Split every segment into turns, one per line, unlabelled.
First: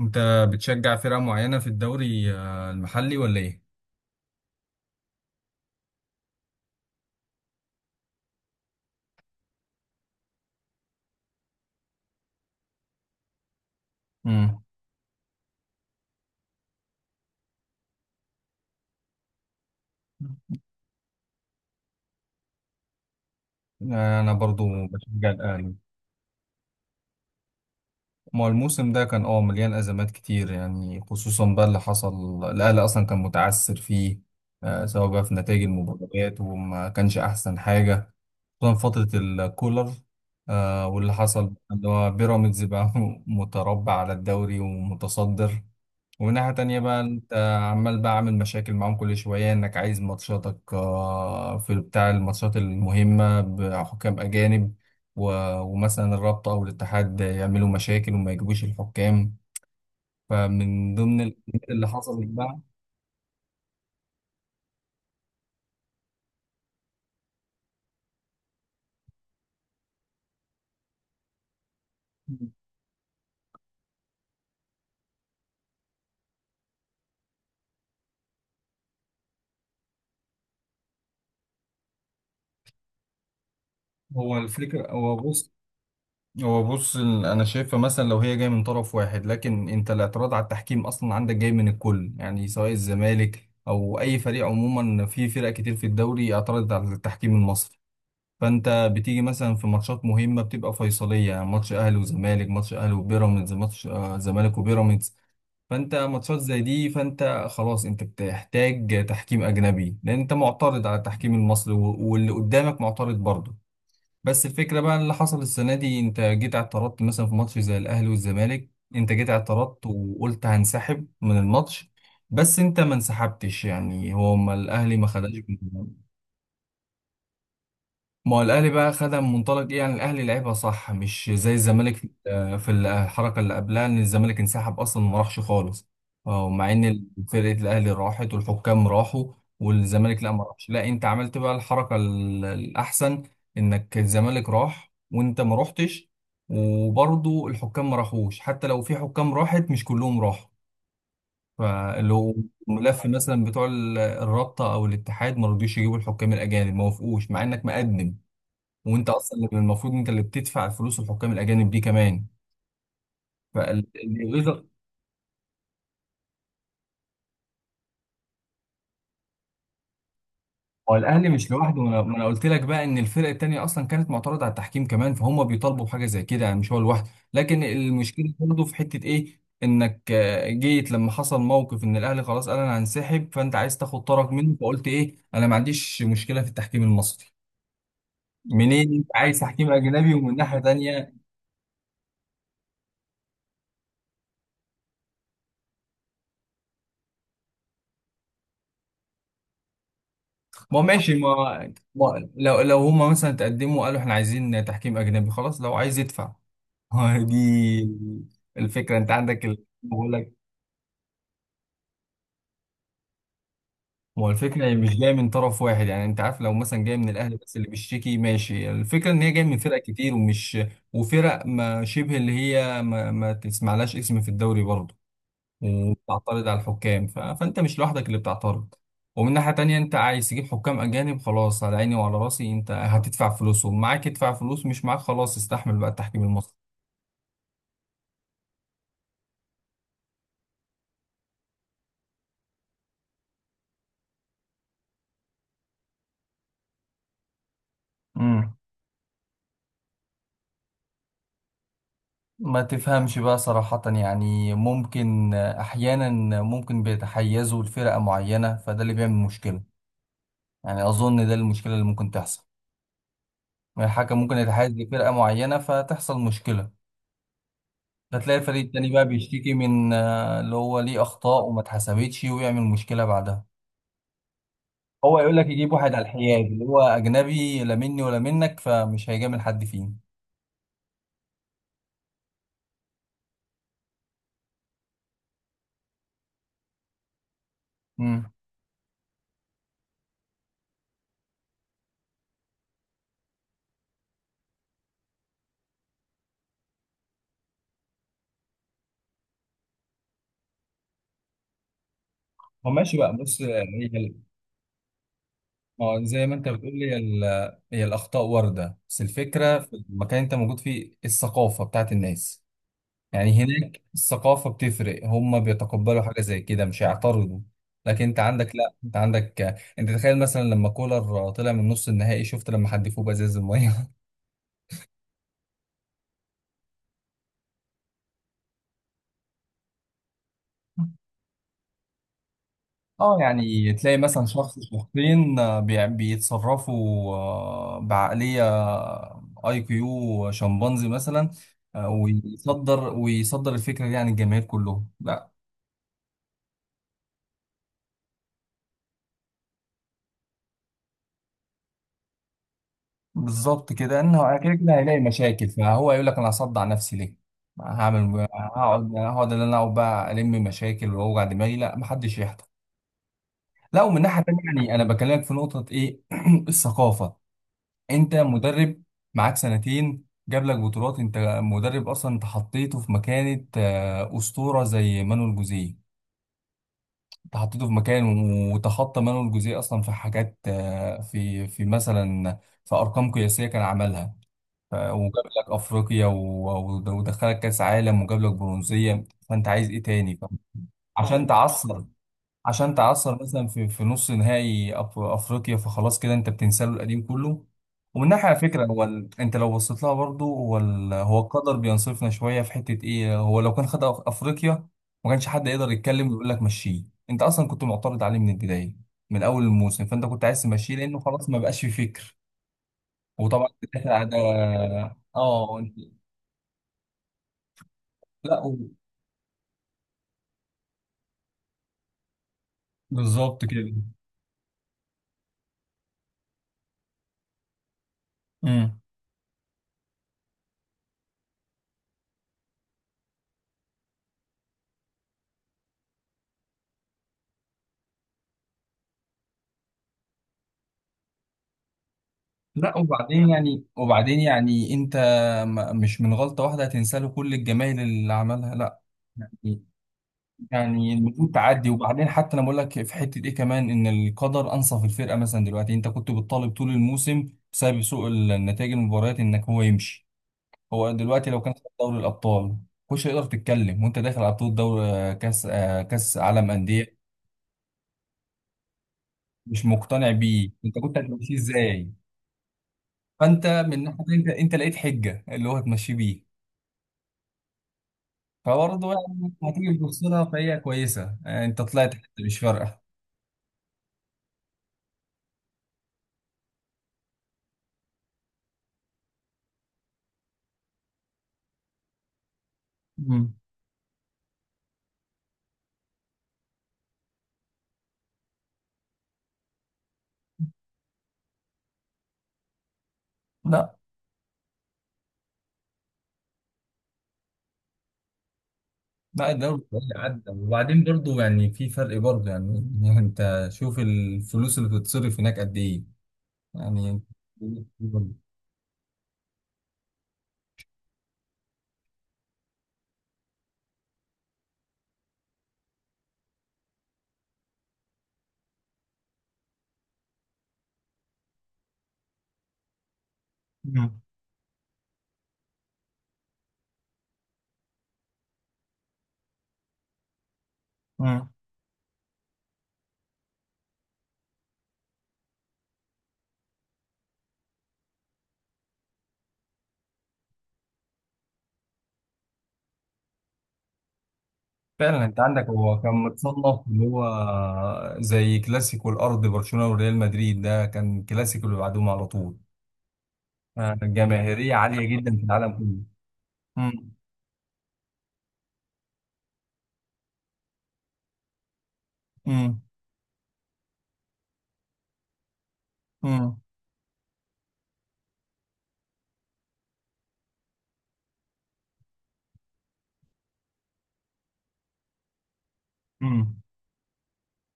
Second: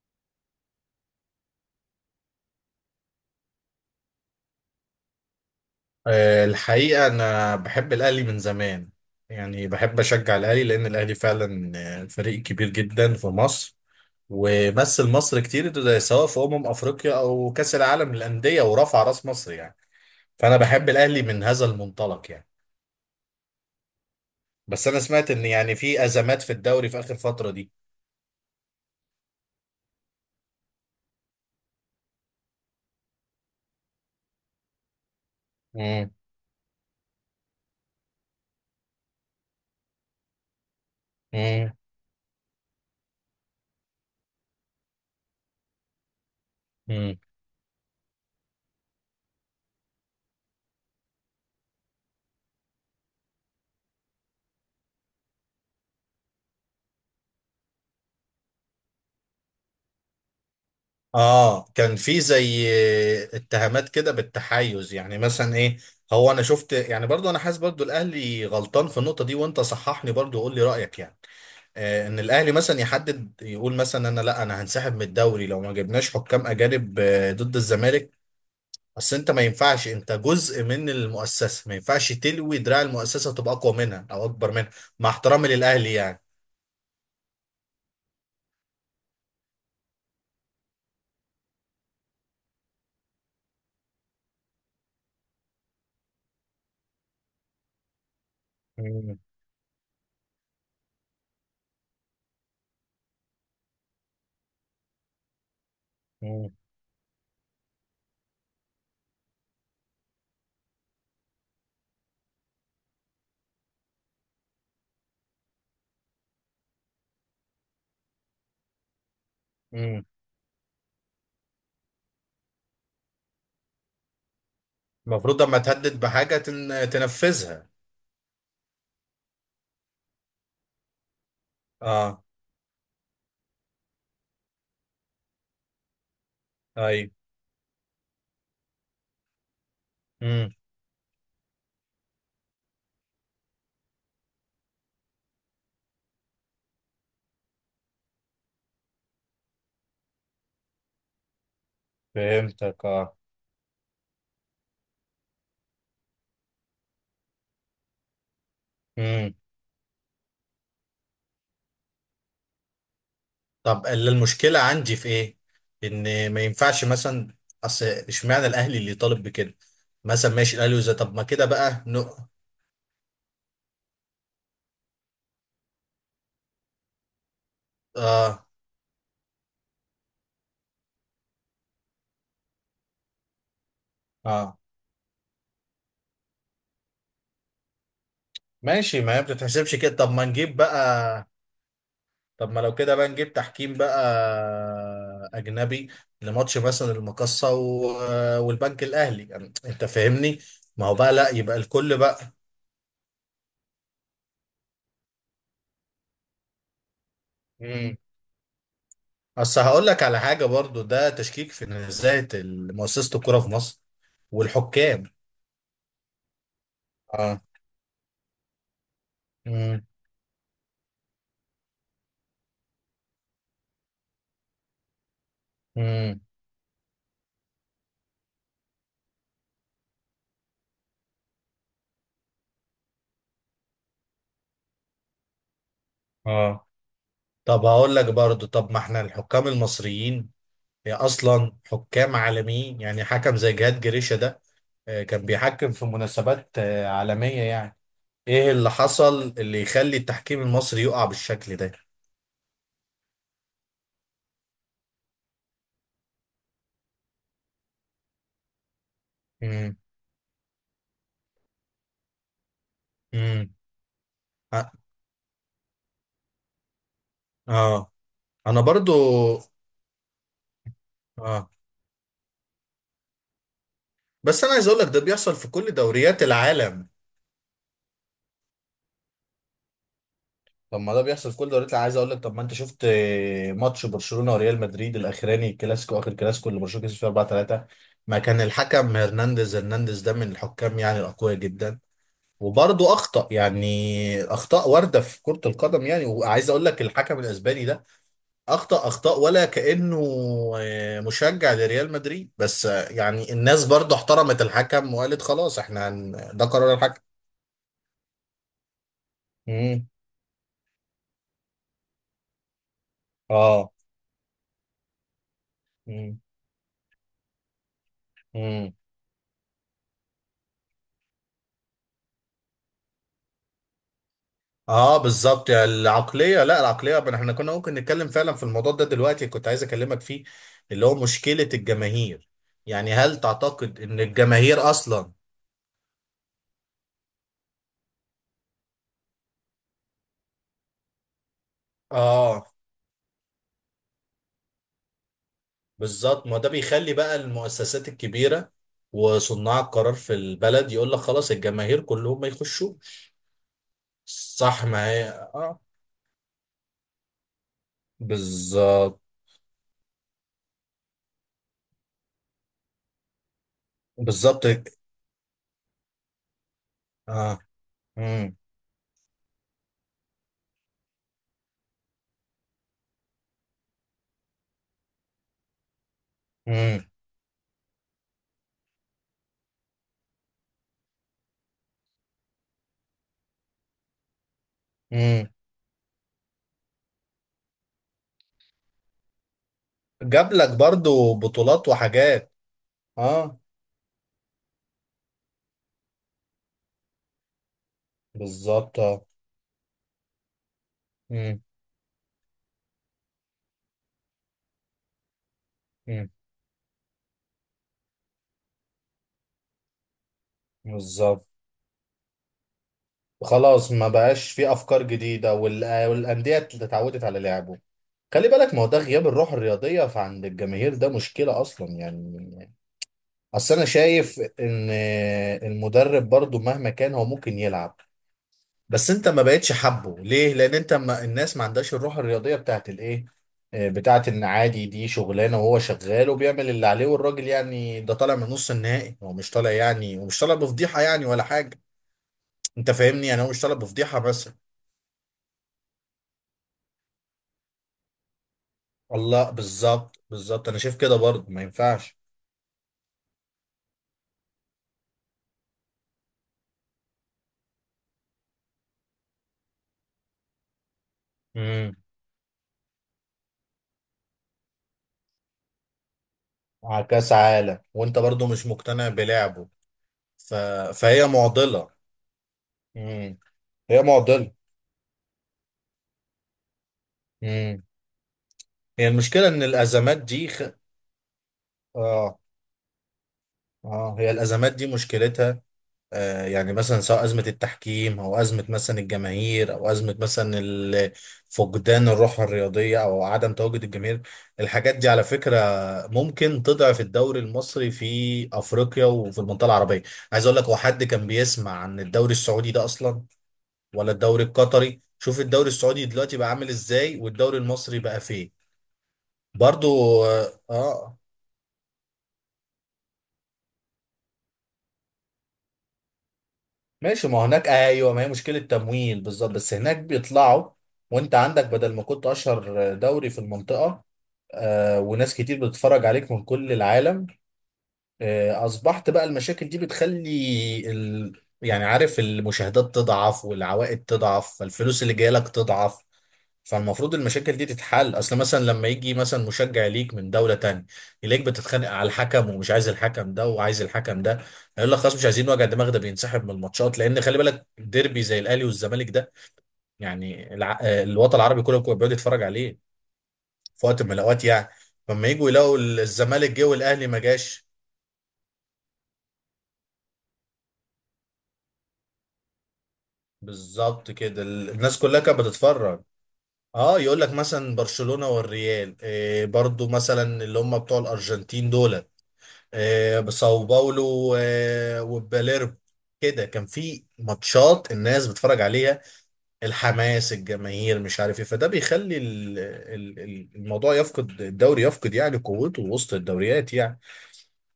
انت بتشجع فرقة معينة في الدوري المحلي ولا ايه؟
الحقيقة أنا بحب الأهلي من زمان، يعني بحب أشجع الأهلي لأن الأهلي فعلا فريق كبير جدا في مصر،
امم.
ومثل مصر كتير ده سواء في أمم أفريقيا أو كأس العالم للأندية ورفع رأس مصر يعني. فأنا بحب الأهلي من هذا المنطلق يعني.
انا برضو
بس أنا
بشجع
سمعت إن
الاهلي.
يعني في أزمات في الدوري في آخر فترة دي.
ما هو الموسم ده كان مليان ازمات كتير، يعني خصوصا بقى اللي حصل الاهلي اصلا كان متعثر فيه، سواء بقى في نتائج
مم.
المباريات وما كانش احسن حاجة، خصوصا فترة الكولر، واللي حصل
مم.
اللي هو بيراميدز بقى متربع على الدوري ومتصدر. ومن ناحية تانية بقى
مم.
انت عمال بقى عامل مشاكل معاهم كل شوية، انك عايز ماتشاتك في بتاع الماتشات المهمة بحكام أجانب، ومثلا الرابطة أو الاتحاد يعملوا مشاكل وما يجيبوش الحكام. فمن ضمن
اه،
الحاجات اللي
كان في
حصلت بقى،
زي اتهامات كده بالتحيز، يعني مثلا ايه؟ هو انا شفت يعني، برضو انا حاسس برضو الاهلي غلطان في النقطه دي، وانت صححني برضو وقول لي رايك يعني. ان الاهلي مثلا يحدد يقول مثلا انا، لا، انا هنسحب من الدوري لو ما جبناش حكام اجانب ضد الزمالك. بس انت ما ينفعش، انت جزء من المؤسسه، ما ينفعش تلوي دراع المؤسسه تبقى اقوى منها او
هو
اكبر منها،
الفكرة.
مع
هو
احترامي
بص
للاهلي يعني.
هو بص ال- أنا شايفها مثلا لو هي جاية من طرف واحد، لكن أنت الاعتراض على التحكيم أصلا عندك جاي من الكل، يعني سواء الزمالك أو أي فريق. عموما في فرق كتير في الدوري اعترضت على التحكيم المصري. فانت
مم.
بتيجي مثلا في ماتشات مهمه بتبقى فيصليه، يعني ماتش اهلي وزمالك، ماتش اهلي وبيراميدز، ماتش زمالك وبيراميدز. فانت ماتشات
مم.
زي دي، فانت خلاص انت بتحتاج تحكيم اجنبي، لان انت معترض على التحكيم المصري، واللي قدامك معترض برضه. بس الفكره بقى اللي حصل السنه دي، انت جيت اعترضت مثلا في ماتش زي الاهلي والزمالك، انت جيت اعترضت
مم.
وقلت هنسحب من الماتش. بس انت ما انسحبتش، يعني هو ما الاهلي ما خدش.
المفروض لما تهدد
مم.
بحاجه تنفذها.
ما هو الاهلي بقى خدها من منطلق ايه؟ يعني الاهلي لعبها صح، مش زي الزمالك في
اه.
في الحركه اللي قبلها، ان الزمالك انسحب اصلا ما راحش خالص. اه مع ان
ايوه.
فرقه الاهلي راحت والحكام راحوا، والزمالك لا ما
امم.
راحش. لا انت عملت بقى الحركه الاحسن، انك الزمالك راح وانت ما رحتش. وبرضه الحكام ما راحوش، حتى لو في حكام راحت مش كلهم راحوا. فاللي هو
فهمتك.
ملف
اه.
مثلا بتوع الرابطه او الاتحاد ما رضيوش يجيبوا الحكام الاجانب، ما وافقوش مع انك مقدم، وانت
امم.
اصلا اللي المفروض انت اللي بتدفع الفلوس الحكام الاجانب دي كمان.
طب المشكله
فالوزر.
عندي في ايه؟ ان ما ينفعش مثلا، اصل اشمعنى الاهلي اللي طالب بكده؟ مثلا ماشي الاهلي وزي،
هو
طب ما
الاهلي
كده
مش لوحده،
بقى
ما انا ما
نو.
أنا قلت لك بقى ان الفرق التانيه اصلا كانت معترضه على التحكيم كمان، فهم بيطالبوا بحاجه زي كده، يعني مش هو لوحده. لكن المشكله
اه
برضه في حته ايه، انك جيت لما حصل موقف ان الاهلي خلاص قال انا هنسحب، فانت عايز تاخد طرف منه
اه،
فقلت ايه، انا ما عنديش مشكله في التحكيم المصري. منين
ماشي،
انت
ما هي
عايز تحكيم
بتتحسبش كده. طب
اجنبي؟
ما
ومن
نجيب
ناحيه
بقى،
تانيه
طب ما لو كده بقى نجيب تحكيم بقى اجنبي لماتش مثلا المقصه والبنك الاهلي، يعني انت فاهمني.
ما
ما هو بقى
ماشي،
لا، يبقى
ما,
الكل بقى.
ما لو هما مثلا تقدموا قالوا احنا عايزين تحكيم اجنبي، خلاص لو عايز يدفع. دي الفكره. انت عندك
اصل هقول لك
بقول
على
لك،
حاجه برضو، ده تشكيك في نزاهه مؤسسه الكوره في مصر
ما هو الفكره هي مش
والحكام.
جايه من طرف واحد. يعني انت عارف لو مثلا جايه من الاهلي
اه.
بس اللي بيشتكي ماشي، الفكره ان هي جايه من فرق
مم.
كتير، ومش وفرق ما شبه اللي هي ما تسمعلهاش اسم في الدوري برضه
مم.
بتعترض على الحكام. فانت مش لوحدك اللي بتعترض. ومن ناحية تانية انت عايز تجيب حكام اجانب، خلاص على عيني وعلى راسي، انت هتدفع فلوسهم، معاك ادفع، فلوس مش معاك خلاص استحمل بقى التحكيم المصري.
اه. طب هقول لك برضو، طب ما احنا الحكام المصريين هي اصلا حكام عالميين، يعني حكم زي جهاد جريشة ده كان بيحكم في مناسبات عالمية يعني. ايه
امم.
اللي حصل اللي يخلي التحكيم المصري يقع بالشكل ده؟
ما تفهمش بقى صراحة، يعني ممكن أحيانا ممكن بيتحيزوا لفرقة معينة، فده اللي بيعمل مشكلة.
امم.
يعني أظن ده المشكلة اللي ممكن تحصل.
امم.
يعني الحكم ممكن
اه.
يتحيز لفرقة معينة فتحصل مشكلة،
آه.
فتلاقي
انا
الفريق التاني
برضو،
بقى بيشتكي من اللي هو ليه أخطاء
اه،
وما اتحسبتش ويعمل مشكلة بعدها.
بس انا عايز اقول لك ده
هو
بيحصل
يقول لك
في كل
يجيب واحد على
دوريات
الحياد اللي هو
العالم.
اجنبي، لا مني ولا منك، فمش هيجامل حد فيه.
طب ما ده بيحصل في كل دوريات العالم. عايز اقول لك، طب ما انت شفت ماتش برشلونه وريال مدريد الاخراني الكلاسيكو، اخر كلاسيكو اللي برشلونه كسب فيه 4-3، ما
امم.
كان الحكم هرنانديز. هرنانديز ده من الحكام يعني الاقوياء جدا، وبرضه اخطا يعني، اخطاء وارده في كره القدم يعني. وعايز اقول لك الحكم الاسباني ده اخطا اخطاء، ولا كانه مشجع لريال مدريد، بس
هو ماشي بقى،
يعني
بص
الناس برضه احترمت الحكم وقالت خلاص
ما
احنا
هو زي ما
ده
انت
قرار
بتقول لي، هي
الحكم.
ال- هي الاخطاء وارده. بس الفكره في
امم.
المكان اللي انت موجود فيه الثقافه بتاعت الناس. يعني
اه.
هناك الثقافه بتفرق، هم بيتقبلوا حاجه زي كده مش هيعترضوا. لكن انت عندك
امم.
لا، انت عندك انت تخيل مثلا لما كولر طلع من نص النهائي، شفت لما حدفوه بازاز الميه.
اه بالظبط، يعني العقليه، لا، العقليه احنا كنا ممكن نتكلم فعلا في الموضوع ده دلوقتي، كنت عايز اكلمك فيه، اللي هو مشكله الجماهير. يعني
اه
هل
يعني
تعتقد
تلاقي
ان
مثلا شخص
الجماهير اصلا؟
شخصين، بيتصرفوا بعقلية IQ شمبانزي مثلا،
اه
ويصدر الفكرة دي عن الجماهير كلهم لا.
بالظبط، ما ده بيخلي بقى المؤسسات الكبيره وصناع القرار في البلد يقول لك خلاص الجماهير كلهم ما يخشوش.
بالظبط كده، انه كده
صح،
كده
ما
هيلاقي
هي
مشاكل،
اه.
فهو يقول لك انا هصدع نفسي ليه؟ هعمل هقعد
بالظبط.
هقعد ان انا اقعد بقى الم مشاكل واوجع دماغي، لا محدش يحضر. لا ومن ناحية تانية
بالظبط.
يعني انا بكلمك في نقطة ايه الثقافة.
اه.
انت
امم.
مدرب معاك سنتين جاب لك بطولات. انت مدرب اصلا، انت حطيته في مكانة اسطورة زي مانويل جوزيه.
امم.
انت حطيته في مكان وتخطى مانويل جوزيه اصلا في حاجات، في مثلا في ارقام قياسية كان عملها. وجاب
امم.
لك افريقيا و- و- ودخلك كاس عالم وجاب لك برونزية. فانت عايز ايه تاني
جاب لك برضو
عشان
بطولات
تعصر،
وحاجات.
عشان تعثر
اه
مثلا في نص نهائي افريقيا؟ فخلاص كده انت بتنسى له القديم كله. ومن ناحيه على فكره
بالظبط.
هو انت لو بصيت لها برضه، هو هو
اه.
القدر بينصفنا شويه في حته ايه. هو لو كان خد افريقيا ما كانش حد يقدر يتكلم
مم.
ويقول لك مشيه. انت اصلا كنت معترض عليه من البدايه من اول الموسم، فانت كنت عايز تمشيه لانه
بالظبط.
خلاص ما بقاش في فكر. وطبعا
خلاص
داخل
ما
على.
بقاش في افكار جديده
اه.
والانديه اتعودت على لعبه. خلي
لا
بالك، ما هو ده غياب الروح الرياضيه فعند الجماهير، ده مشكله اصلا يعني.
بالظبط
اصل انا
كده.
شايف ان المدرب برضو مهما كان هو ممكن يلعب،
امم.
بس انت ما بقتش حابه ليه لان انت، ما الناس ما عندهاش الروح الرياضيه بتاعت الايه، بتاعت ان عادي دي شغلانه وهو شغال وبيعمل اللي عليه، والراجل يعني ده طالع من نص النهائي، هو مش طالع يعني، ومش طالع بفضيحه يعني ولا حاجه. انت
لا
فاهمني،
وبعدين
انا مش طالب
يعني
بفضيحه مثلا.
انت مش من غلطة واحدة هتنسى له كل الجمايل اللي عملها لا.
الله،
يعني
بالظبط، بالظبط، انا شايف
يعني
كده برضه
المفروض
ما
تعدي.
ينفعش.
وبعدين حتى انا بقول لك في حتة ايه كمان، ان القدر انصف الفرقة مثلا دلوقتي. انت كنت بتطالب طول الموسم بسبب سوء النتائج المباريات انك هو يمشي. هو دلوقتي لو كان خد
امم.
دوري الابطال مش هيقدر تتكلم، وانت داخل على بطولة دوري، كاس، كاس عالم
على
أندية،
كاس عالم وانت برضه مش مقتنع بلعبه.
مش مقتنع
ف...
بيه. انت كنت
فهي
هتمشيه
معضله.
ازاي؟
امم.
فانت
هي
من ناحية انت
معضله.
انت لقيت حجة اللي هو هتمشيه بيه.
امم.
فبرضه
هي المشكله
يعني
ان
هتيجي
الازمات
بتخسرها،
دي
فهي كويسة. يعني انت طلعت
اه،
حتى مش فارقة.
اه، هي الازمات دي مشكلتها يعني مثلا سواء أزمة التحكيم أو أزمة مثلا الجماهير أو أزمة مثلا فقدان الروح الرياضية أو
مم.
عدم تواجد الجماهير. الحاجات دي على فكرة ممكن تضعف الدوري المصري في أفريقيا وفي المنطقة العربية. عايز أقول لك، هو حد كان بيسمع عن الدوري السعودي ده أصلا؟
لا،
ولا الدوري القطري؟ شوف الدوري السعودي دلوقتي بقى عامل إزاي والدوري المصري بقى فين.
لا الدوري
برضو
السعودي
آه،
عدى. وبعدين
آه،
برضه يعني في فرق برضه يعني، يعني انت شوف الفلوس اللي بتتصرف هناك قد ايه. يعني.
ماشي. ما هو هناك ايوه، ما هي
مم.
مشكله تمويل بالظبط، بس هناك بيطلعوا. وانت عندك، بدل ما كنت اشهر دوري في المنطقه وناس كتير بتتفرج عليك من كل العالم. اصبحت بقى المشاكل دي بتخلي يعني عارف المشاهدات تضعف والعوائد تضعف فالفلوس اللي جايه لك تضعف. فالمفروض المشاكل دي تتحل، اصل مثلا لما يجي مثلا مشجع ليك من دولة تانية، يلاقيك
مم.
بتتخانق على الحكم ومش عايز الحكم ده وعايز الحكم ده، هيقول لك خلاص مش عايزين وجع دماغ. ده بينسحب من الماتشات، لان خلي بالك ديربي زي الاهلي والزمالك ده يعني الوطن العربي كله بيبقى بيقعد يتفرج عليه في وقت من الاوقات يعني.
فعلا
فلما
انت
يجوا
عندك
يلاقوا
هو كان
الزمالك جه
متصنف اللي
والاهلي ما
هو
جاش.
زي كلاسيكو الارض، برشلونة وريال مدريد. ده كان كلاسيكو اللي بعدهم على طول،
بالظبط كده،
جماهيرية
الناس
عالية
كلها
جدا
كانت
في العالم
بتتفرج.
كله.
اه،
مم.
يقول لك مثلا برشلونة والريال، إيه برضو مثلا اللي هم بتوع الارجنتين دول،
مم.
بساو باولو وباليرب، كده
مم.
كان في ماتشات الناس بتتفرج عليها، الحماس، الجماهير، مش عارف ايه، فده بيخلي الموضوع يفقد الدوري، يفقد يعني قوته وسط
مم.
الدوريات يعني.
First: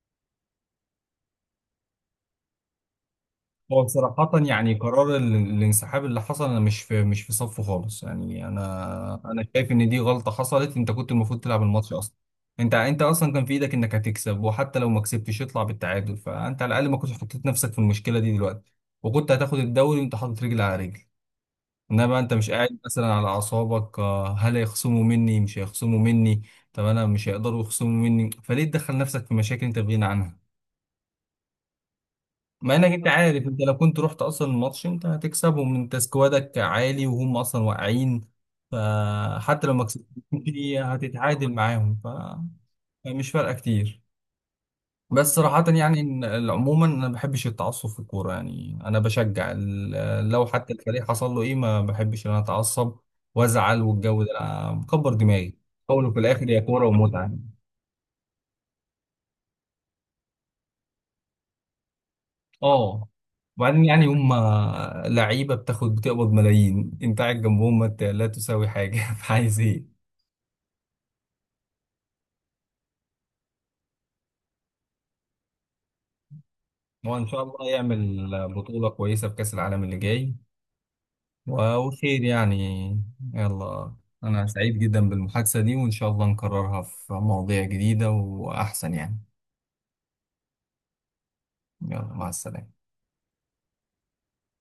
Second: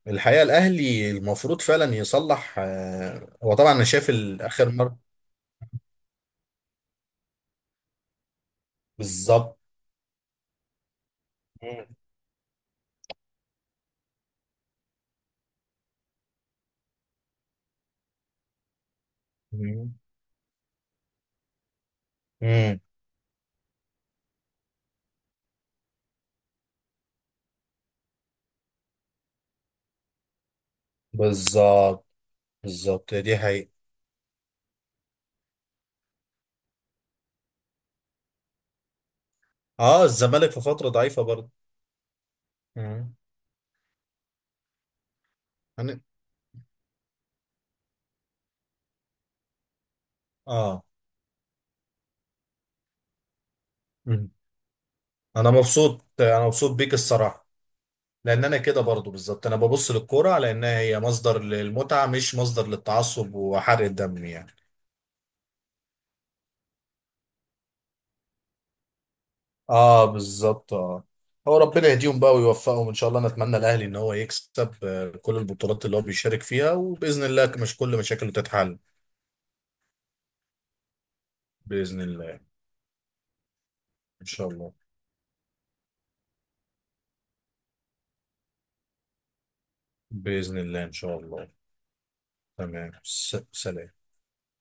الحقيقة الاهلي المفروض فعلا يصلح، هو طبعا
هو
انا شايف
بصراحة
اخر
يعني
مرة.
قرار الانسحاب اللي حصل انا مش في مش في صفه خالص. يعني انا انا
بالظبط.
شايف ان دي غلطة حصلت، انت كنت المفروض تلعب
مم.
الماتش اصلا. انت انت اصلا كان في ايدك انك هتكسب، وحتى لو ما كسبتش يطلع بالتعادل، فانت على الاقل ما كنتش حطيت نفسك في المشكلة دي دلوقتي، وكنت هتاخد
مم.
الدوري وانت حاطط رجل على رجل. انما انت مش قاعد
مم.
مثلا على اعصابك، هل هيخصموا مني مش هيخصموا مني. طب انا مش هيقدروا يخصموا مني فليه تدخل نفسك في مشاكل انت في غنى عنها؟
بالظبط.
مع انك انت
بالظبط، دي
عارف انت
حقيقة.
لو كنت رحت اصلا الماتش انت هتكسبهم، انت سكوادك عالي وهم اصلا واقعين. فحتى لو ما
اه،
كسبتش
الزمالك في فترة ضعيفة برضه.
هتتعادل معاهم.
مم.
فمش فارقه كتير. بس صراحة يعني
هن-
عموما انا ما بحبش التعصب في الكورة. يعني انا بشجع لو حتى
اه،
الفريق حصل له ايه، ما بحبش ان انا اتعصب وازعل، والجو ده أنا مكبر دماغي
انا
في الاول
مبسوط،
وفي
انا
الاخر هي
مبسوط
كورة
بيك
ومتعة.
الصراحه، لان انا كده برضو بالظبط، انا ببص للكوره على انها هي مصدر للمتعه مش مصدر
اه
للتعصب
وبعدين
وحرق
يعني
الدم
هم
يعني.
لعيبه بتاخد بتقبض ملايين، انت قاعد جنبهم ما انت لا تساوي حاجه فعايز ايه؟
اه بالظبط. اه، هو ربنا يهديهم بقى ويوفقهم ان شاء الله، نتمنى الاهلي ان هو يكسب كل البطولات اللي هو بيشارك فيها،
هو
وباذن
ان شاء
الله
الله
مش كل
يعمل
مشاكله تتحل.
بطوله كويسه في كاس العالم اللي جاي،
باذن
وخير
الله.
يعني. يلا.
ان
انا
شاء الله.
سعيد جدا بالمحادثه دي وان شاء الله نكررها في مواضيع جديده واحسن يعني.
باذن الله. ان شاء الله.
يلا مع السلامه.
تمام. سلام.